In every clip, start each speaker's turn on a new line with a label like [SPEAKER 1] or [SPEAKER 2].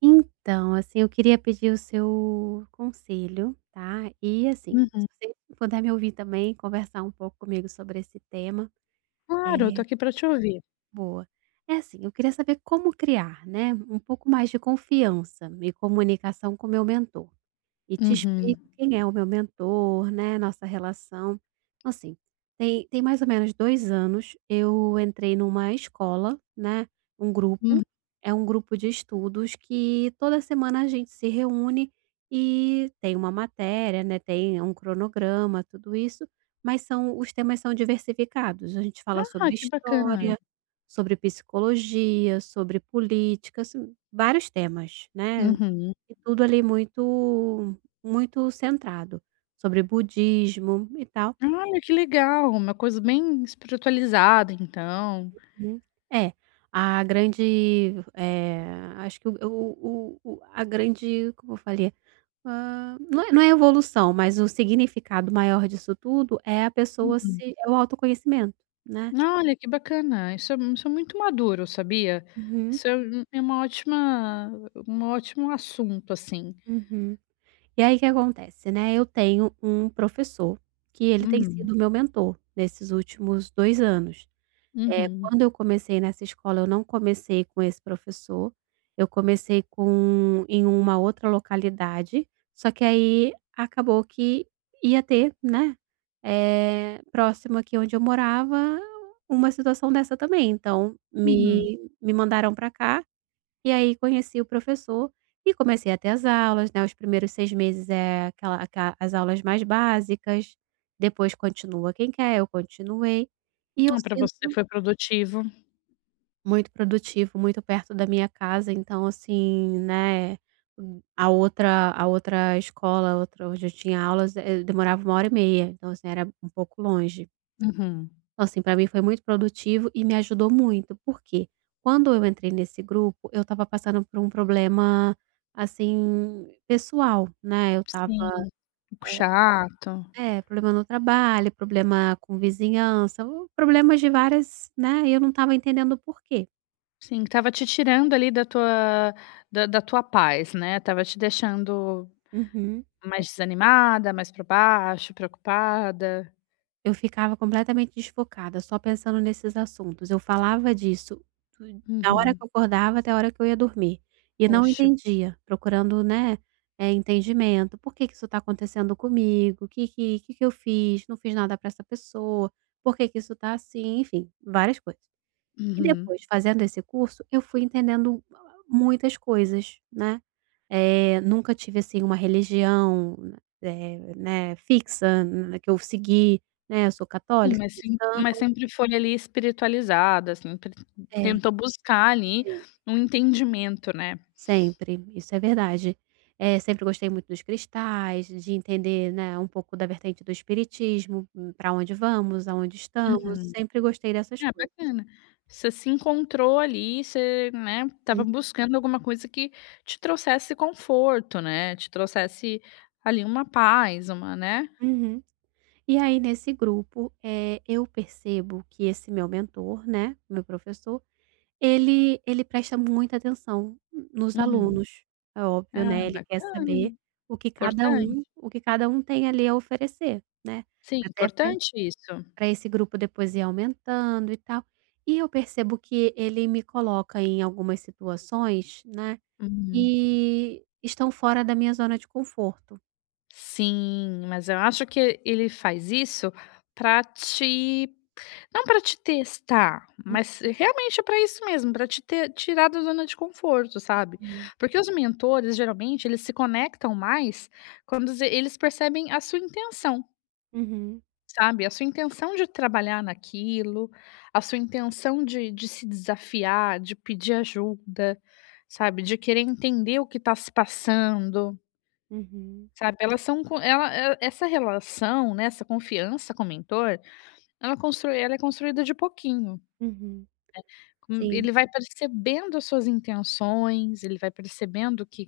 [SPEAKER 1] Então, assim, eu queria pedir o seu conselho, tá, e assim, se
[SPEAKER 2] Uhum.
[SPEAKER 1] você puder me ouvir também, conversar um pouco comigo sobre esse tema, é
[SPEAKER 2] Claro, eu tô aqui pra te ouvir.
[SPEAKER 1] boa. É assim, eu queria saber como criar, né, um pouco mais de confiança e comunicação com meu mentor. E te explico
[SPEAKER 2] Uhum.
[SPEAKER 1] quem é o meu mentor, né, nossa relação. Então, assim, tem mais ou menos 2 anos, eu entrei numa escola, né, um grupo,
[SPEAKER 2] Hum.
[SPEAKER 1] é um grupo de estudos que toda semana a gente se reúne e tem uma matéria, né, tem um cronograma, tudo isso, mas são os temas são diversificados, a gente fala
[SPEAKER 2] Ah,
[SPEAKER 1] sobre
[SPEAKER 2] que bacana.
[SPEAKER 1] história, sobre psicologia, sobre política, assim, vários temas, né.
[SPEAKER 2] Uhum.
[SPEAKER 1] E tudo ali muito muito centrado, sobre budismo e tal.
[SPEAKER 2] Olha, que legal, uma coisa bem espiritualizada então.
[SPEAKER 1] Uhum. É, a grande, acho que a grande, como eu falei, não é evolução, mas o significado maior disso tudo é a pessoa
[SPEAKER 2] Uhum.
[SPEAKER 1] se é o autoconhecimento, né.
[SPEAKER 2] Olha, que bacana, isso é muito maduro, sabia?
[SPEAKER 1] Uhum,
[SPEAKER 2] Isso é uma ótima um ótimo assunto, assim.
[SPEAKER 1] uhum. E aí o que acontece, né, eu tenho um professor que ele tem
[SPEAKER 2] Uhum.
[SPEAKER 1] sido meu mentor nesses últimos 2 anos. É,
[SPEAKER 2] Uhum.
[SPEAKER 1] quando eu comecei nessa escola, eu não comecei com esse professor, eu comecei com em uma outra localidade, só que aí acabou que ia ter, né, próximo aqui onde eu morava, uma situação dessa também. Então,
[SPEAKER 2] Uhum.
[SPEAKER 1] me mandaram para cá, e aí conheci o professor e comecei a ter as aulas, né, os primeiros 6 meses é aquela aca as aulas mais básicas, depois continua quem quer, eu continuei, e eu
[SPEAKER 2] Ah, você
[SPEAKER 1] sinto
[SPEAKER 2] foi produtivo.
[SPEAKER 1] muito produtivo, muito perto da minha casa, então assim, né, a outra escola, a outra onde eu tinha aulas, demorava uma hora e meia, então assim, era um pouco longe.
[SPEAKER 2] Uhum.
[SPEAKER 1] Então assim, para mim foi muito produtivo e me ajudou muito, porque quando eu entrei nesse grupo, eu estava passando por um problema, assim, pessoal, né, eu estava
[SPEAKER 2] Sim, um pouco chato.
[SPEAKER 1] é, problema no trabalho, problema com vizinhança, problemas de várias, né, e eu não estava entendendo o porquê.
[SPEAKER 2] Sim, estava te tirando ali da tua da tua paz, né. Tava te deixando
[SPEAKER 1] Uhum.
[SPEAKER 2] mais desanimada, mais para baixo, preocupada.
[SPEAKER 1] Eu ficava completamente desfocada, só pensando nesses assuntos. Eu falava disso do da hora que eu
[SPEAKER 2] Uhum.
[SPEAKER 1] acordava até a hora que eu ia dormir, e não
[SPEAKER 2] Poxa.
[SPEAKER 1] entendia, procurando, né, entendimento. "Por que que isso está acontecendo comigo? O que que eu fiz? Não fiz nada para essa pessoa. Por que que isso está assim?" Enfim, várias coisas. E
[SPEAKER 2] Uhum.
[SPEAKER 1] depois, fazendo esse curso, eu fui entendendo muitas coisas, né. Nunca tive, assim, uma religião, né, fixa, na que eu segui, né, eu sou
[SPEAKER 2] Sim,
[SPEAKER 1] católica,
[SPEAKER 2] mas
[SPEAKER 1] cristã, mas
[SPEAKER 2] sempre foi ali espiritualizada, sempre
[SPEAKER 1] é,
[SPEAKER 2] tentou buscar ali
[SPEAKER 1] é,
[SPEAKER 2] um entendimento, né.
[SPEAKER 1] sempre, isso é verdade. Sempre gostei muito dos cristais, de entender, né, um pouco da vertente do espiritismo, para onde vamos, aonde estamos,
[SPEAKER 2] Uhum.
[SPEAKER 1] sempre gostei dessas
[SPEAKER 2] Ah,
[SPEAKER 1] coisas.
[SPEAKER 2] bacana. Você se encontrou ali, você, né. Tava buscando alguma coisa que te trouxesse conforto, né, te trouxesse ali uma paz, uma, né.
[SPEAKER 1] Uhum. E aí nesse grupo, eu percebo que esse meu mentor, né, meu professor, ele presta muita atenção nos
[SPEAKER 2] Uhum.
[SPEAKER 1] alunos, é óbvio,
[SPEAKER 2] Ah,
[SPEAKER 1] né, ele quer
[SPEAKER 2] bacana,
[SPEAKER 1] saber
[SPEAKER 2] hein. Importante.
[SPEAKER 1] o que cada um tem ali a oferecer, né,
[SPEAKER 2] Sim,
[SPEAKER 1] até
[SPEAKER 2] importante isso.
[SPEAKER 1] para esse grupo depois ir aumentando e tal. E eu percebo que ele me coloca em algumas situações, né,
[SPEAKER 2] Uhum.
[SPEAKER 1] que estão fora da minha zona de conforto.
[SPEAKER 2] Sim, mas eu acho que ele faz isso para te não para te testar, mas realmente para isso mesmo, para te ter tirar da zona de conforto, sabe.
[SPEAKER 1] Uhum,
[SPEAKER 2] Porque os mentores, geralmente, eles se conectam mais quando eles percebem a sua intenção.
[SPEAKER 1] uhum,
[SPEAKER 2] Sabe, a sua intenção de trabalhar naquilo, a sua intenção de se desafiar, de pedir ajuda, sabe, de querer entender o que está se passando,
[SPEAKER 1] uhum,
[SPEAKER 2] sabe, elas são co ela e essa relação, né, essa confiança com o mentor, ela construi ela é construída de pouquinho.
[SPEAKER 1] uhum. Sim.
[SPEAKER 2] Ele vai percebendo as suas intenções, ele vai percebendo que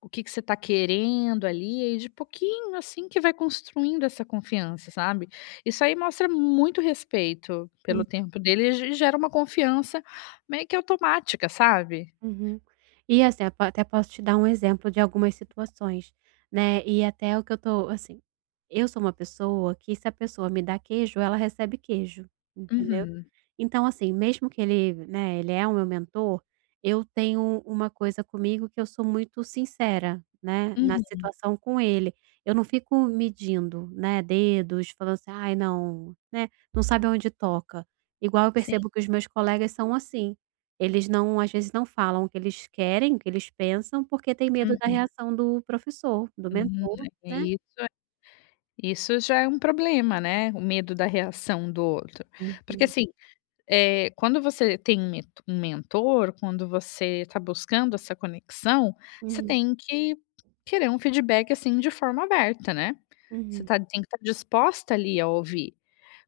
[SPEAKER 2] o que que você está querendo ali, e de pouquinho, assim, que vai construindo essa confiança, sabe. Isso aí mostra muito respeito
[SPEAKER 1] Hum,
[SPEAKER 2] pelo tempo dele e ge gera uma confiança meio que automática, sabe.
[SPEAKER 1] uhum. E assim, até posso te dar um exemplo de algumas situações, né, e até o que eu tô assim, eu sou uma pessoa que se a pessoa me dá queijo, ela recebe queijo, entendeu.
[SPEAKER 2] Uhum,
[SPEAKER 1] Então assim, mesmo que ele, né, ele é o meu mentor, eu tenho uma coisa comigo que eu sou muito sincera, né, na
[SPEAKER 2] uhum,
[SPEAKER 1] situação com ele. Eu não fico medindo, né, dedos, falando assim: "Ai não", né, não sabe onde toca. Igual eu
[SPEAKER 2] sim,
[SPEAKER 1] percebo que os meus colegas são assim. Eles às vezes não falam o que eles querem, o que eles pensam, porque tem medo da reação do professor, do
[SPEAKER 2] uhum,
[SPEAKER 1] mentor,
[SPEAKER 2] é
[SPEAKER 1] né.
[SPEAKER 2] isso. Isso já é um problema, né, o medo da reação do outro. Porque
[SPEAKER 1] Uhum,
[SPEAKER 2] assim quando você tem um mento um mentor, quando você está buscando essa conexão, você
[SPEAKER 1] uhum,
[SPEAKER 2] tem que querer um feedback, assim, de forma aberta, né. Você
[SPEAKER 1] uhum,
[SPEAKER 2] tá tem que estar disposta ali a ouvir.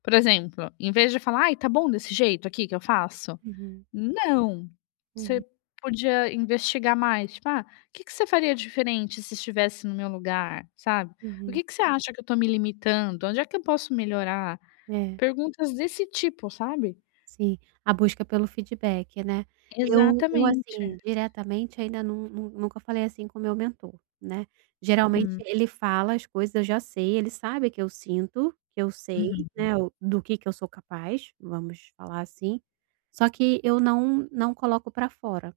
[SPEAKER 2] Por exemplo, em vez de falar: "Ai, tá bom desse jeito aqui que eu faço?"
[SPEAKER 1] uhum,
[SPEAKER 2] Não,
[SPEAKER 1] uhum,
[SPEAKER 2] você podia investigar mais, tipo: "Ah, o que que você faria diferente se estivesse no meu lugar?", sabe. "O
[SPEAKER 1] uhum.
[SPEAKER 2] que que você acha que eu tô me limitando? Onde é que eu posso melhorar?".
[SPEAKER 1] É,
[SPEAKER 2] Perguntas desse tipo, sabe.
[SPEAKER 1] sim, a busca pelo feedback, né. Eu
[SPEAKER 2] Exatamente.
[SPEAKER 1] assim, diretamente ainda não nunca falei assim com o meu mentor, né. Geralmente
[SPEAKER 2] Uhum,
[SPEAKER 1] ele fala as coisas, eu já sei, ele sabe que eu sinto, que eu sei,
[SPEAKER 2] uhum,
[SPEAKER 1] né, o do que eu sou capaz, vamos falar assim, só que eu não coloco para fora.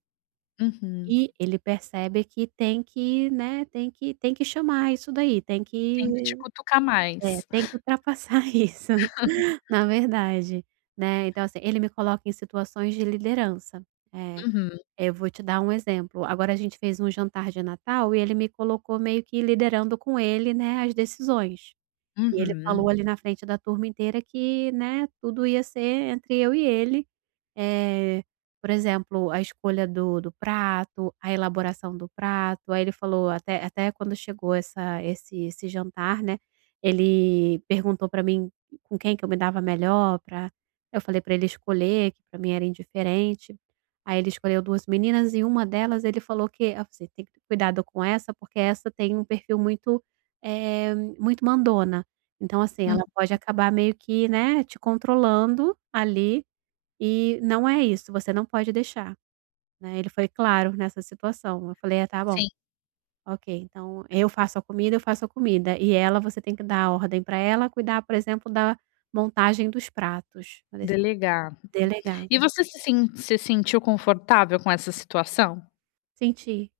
[SPEAKER 2] uhum.
[SPEAKER 1] E ele percebe que tem que, né, tem que chamar isso daí, tem
[SPEAKER 2] Tem que te
[SPEAKER 1] que
[SPEAKER 2] cutucar
[SPEAKER 1] é,
[SPEAKER 2] mais.
[SPEAKER 1] tem que ultrapassar isso, na verdade, né. Então, assim, ele me coloca em situações de liderança. Eh,
[SPEAKER 2] Uhum,
[SPEAKER 1] eu vou te dar um exemplo, agora a gente fez um jantar de Natal e ele me colocou meio que liderando com ele, né, as decisões. E ele falou
[SPEAKER 2] uhum,
[SPEAKER 1] ali na frente da turma inteira que, né, tudo ia ser entre eu e ele, eh, por exemplo, a escolha do prato, a elaboração do prato, aí ele falou até quando chegou essa esse esse jantar, né, ele perguntou pra mim com quem que eu me dava melhor pra eu falei pra ele escolher, que pra mim era indiferente. Aí ele escolheu 2 meninas e uma delas ele falou que: "Ah, você tem que ter cuidado com essa, porque essa tem um perfil muito, eh, muito mandona. Então, assim,
[SPEAKER 2] hum.
[SPEAKER 1] ela pode acabar meio que, né, te controlando ali". E não é isso, você não pode deixar, né, ele foi claro nessa situação. Eu falei: "Ah, tá bom,
[SPEAKER 2] Sim.
[SPEAKER 1] ok, então eu faço a comida, e ela você tem que dar a ordem para ela cuidar, por exemplo, da montagem dos pratos". Falei assim:
[SPEAKER 2] Delegar.
[SPEAKER 1] "Delegar".
[SPEAKER 2] E você se sentiu confortável com essa situação?
[SPEAKER 1] Senti,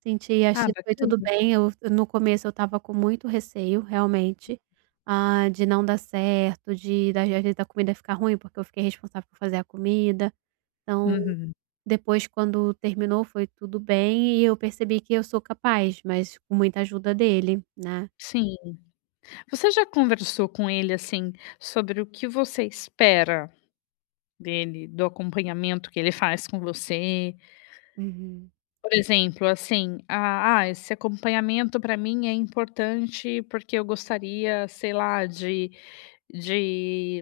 [SPEAKER 1] senti,
[SPEAKER 2] Ah,
[SPEAKER 1] achei que foi tudo
[SPEAKER 2] bacana.
[SPEAKER 1] bem, eu no começo eu estava com muito receio, realmente, ah, de não dar certo, de da às vezes da comida ficar ruim, porque eu fiquei responsável por fazer a comida, então
[SPEAKER 2] Uhum.
[SPEAKER 1] depois quando terminou foi tudo bem e eu percebi que eu sou capaz, mas com muita ajuda dele, né.
[SPEAKER 2] Sim. Você já conversou com ele, assim, sobre o que você espera dele, do acompanhamento que ele faz com você?
[SPEAKER 1] Uhum.
[SPEAKER 2] Por exemplo, assim: "Ah esse acompanhamento para mim é importante, porque eu gostaria, sei lá, de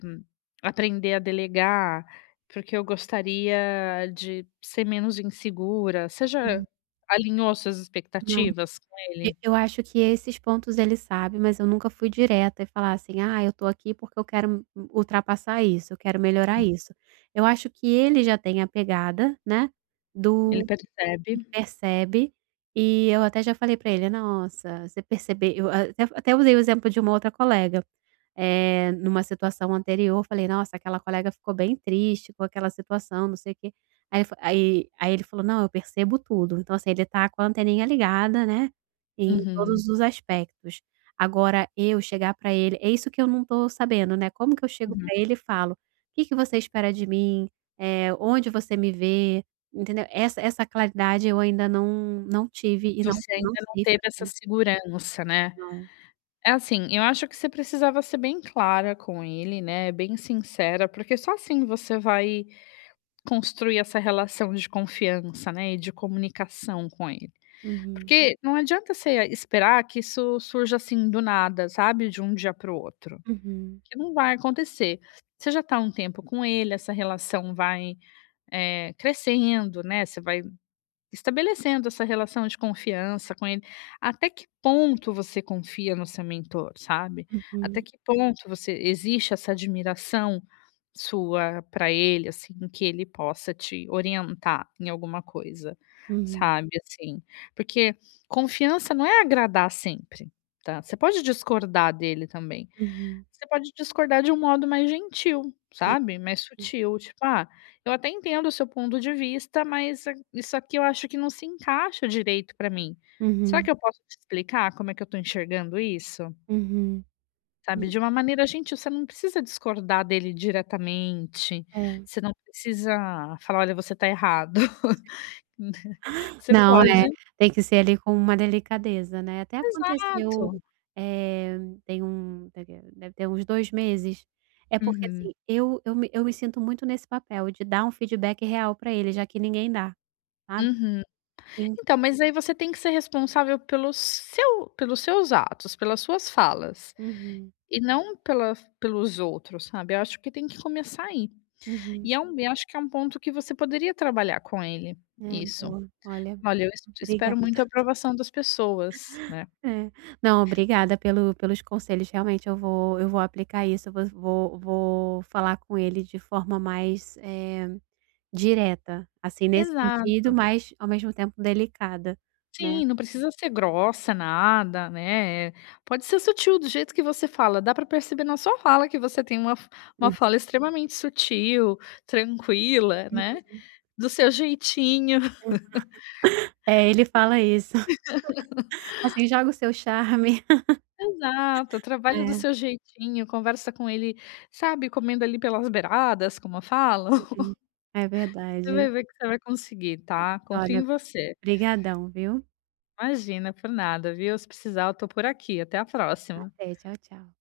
[SPEAKER 2] aprender a delegar, porque eu gostaria de ser menos insegura. Você
[SPEAKER 1] Hum,
[SPEAKER 2] já alinhou suas
[SPEAKER 1] não,
[SPEAKER 2] expectativas com
[SPEAKER 1] e
[SPEAKER 2] ele?
[SPEAKER 1] eu acho que esses pontos ele sabe, mas eu nunca fui direta e falar assim: "Ah, eu tô aqui porque eu quero ultrapassar isso, eu quero melhorar
[SPEAKER 2] Hum,
[SPEAKER 1] isso". Eu acho que ele já tem a pegada, né,
[SPEAKER 2] ele
[SPEAKER 1] do
[SPEAKER 2] percebe.
[SPEAKER 1] ele percebe, e eu até já falei pra ele: "Nossa, você percebeu", eu até usei o exemplo de uma outra colega, numa situação anterior, eu falei: "Nossa, aquela colega ficou bem triste com aquela situação, não sei o quê". Aí ele falou: "Não, eu percebo tudo". Então, assim, ele tá com a anteninha ligada, né, em
[SPEAKER 2] Uhum,
[SPEAKER 1] todos os aspectos. Agora eu chegar pra ele é isso que eu não tô sabendo, né, como que eu chego
[SPEAKER 2] uhum.
[SPEAKER 1] pra ele e falo: "O "Que que você espera de mim? Onde você me vê?" Entendeu? Essa essa claridade eu ainda não não tive e
[SPEAKER 2] Você
[SPEAKER 1] não
[SPEAKER 2] ainda não
[SPEAKER 1] sei
[SPEAKER 2] teve
[SPEAKER 1] fazer.
[SPEAKER 2] essa segurança, né.
[SPEAKER 1] Não.
[SPEAKER 2] É assim, eu acho que você precisava ser bem clara com ele, né, bem sincera, porque só assim você vai construir essa relação de confiança, né, e de comunicação com ele.
[SPEAKER 1] Uhum,
[SPEAKER 2] Porque não adianta você esperar que isso surja assim do nada, sabe, de um dia para o outro,
[SPEAKER 1] uhum,
[SPEAKER 2] que não vai acontecer. Você já está há um tempo com ele, essa relação vai, crescendo, né, você vai estabelecendo essa relação de confiança com ele. Até que ponto você confia no seu mentor, sabe? Até
[SPEAKER 1] uhum,
[SPEAKER 2] que ponto você existe essa admiração sua para ele, assim, que ele possa te orientar em alguma coisa,
[SPEAKER 1] uhum,
[SPEAKER 2] sabe, assim. Porque confiança não é agradar sempre, tá. Você pode discordar dele também,
[SPEAKER 1] uhum,
[SPEAKER 2] você pode discordar de um modo mais gentil, sabe, mais sutil, tipo: "Ah, eu até entendo o seu ponto de vista, mas a isso aqui eu acho que não se encaixa direito para mim. Será
[SPEAKER 1] uhum,
[SPEAKER 2] que eu posso te explicar como é que eu tô enxergando isso?"
[SPEAKER 1] uhum,
[SPEAKER 2] Sabe,
[SPEAKER 1] hum.
[SPEAKER 2] de uma maneira gentil, você não precisa discordar dele diretamente,
[SPEAKER 1] É.
[SPEAKER 2] você não precisa falar: "Olha, você está errado", né. Você
[SPEAKER 1] Não,
[SPEAKER 2] pode
[SPEAKER 1] é, tem que ser ali com uma delicadeza, né. Até aconteceu,
[SPEAKER 2] exato.
[SPEAKER 1] eh, tem um deve ter uns 2 meses. É porque, assim,
[SPEAKER 2] Uhum,
[SPEAKER 1] eu me sinto muito nesse papel de dar um feedback real pra ele, já que ninguém dá, sabe.
[SPEAKER 2] uhum.
[SPEAKER 1] Sim.
[SPEAKER 2] Então, mas aí você tem que ser responsável pelo seu pelos seus atos, pelas suas falas,
[SPEAKER 1] Uhum,
[SPEAKER 2] e não pela pelos outros, sabe. Eu acho que tem que começar aí.
[SPEAKER 1] uhum.
[SPEAKER 2] E é um e acho que é um ponto que você poderia trabalhar com ele,
[SPEAKER 1] É,
[SPEAKER 2] isso.
[SPEAKER 1] boa. Olha,
[SPEAKER 2] "Olha, eu es espero
[SPEAKER 1] obrigada.
[SPEAKER 2] muito a aprovação das pessoas", né.
[SPEAKER 1] É. Não, obrigada pelos conselhos, realmente eu vou, eu vou aplicar isso, eu vou vou vou falar com ele de forma mais, direta, assim, nesse sentido,
[SPEAKER 2] Exato.
[SPEAKER 1] mas ao mesmo tempo delicada, né.
[SPEAKER 2] Sim, não precisa ser grossa, nada, né, é, pode ser sutil do jeito que você fala, dá para perceber na sua fala que você tem uma f uma
[SPEAKER 1] Uhum.
[SPEAKER 2] fala extremamente sutil, tranquila, né, do seu jeitinho.
[SPEAKER 1] É, ele fala isso. Assim, joga o seu charme.
[SPEAKER 2] Exato, trabalha do
[SPEAKER 1] É,
[SPEAKER 2] seu jeitinho, conversa com ele, sabe, comendo ali pelas beiradas, como eu falo.
[SPEAKER 1] uhum. É
[SPEAKER 2] Você
[SPEAKER 1] verdade.
[SPEAKER 2] vai ver que você vai conseguir, tá, confio
[SPEAKER 1] Olha,
[SPEAKER 2] em você.
[SPEAKER 1] brigadão, viu.
[SPEAKER 2] Imagina, por nada, viu, se precisar eu tô por aqui, até a próxima.
[SPEAKER 1] Até, tchau, tchau.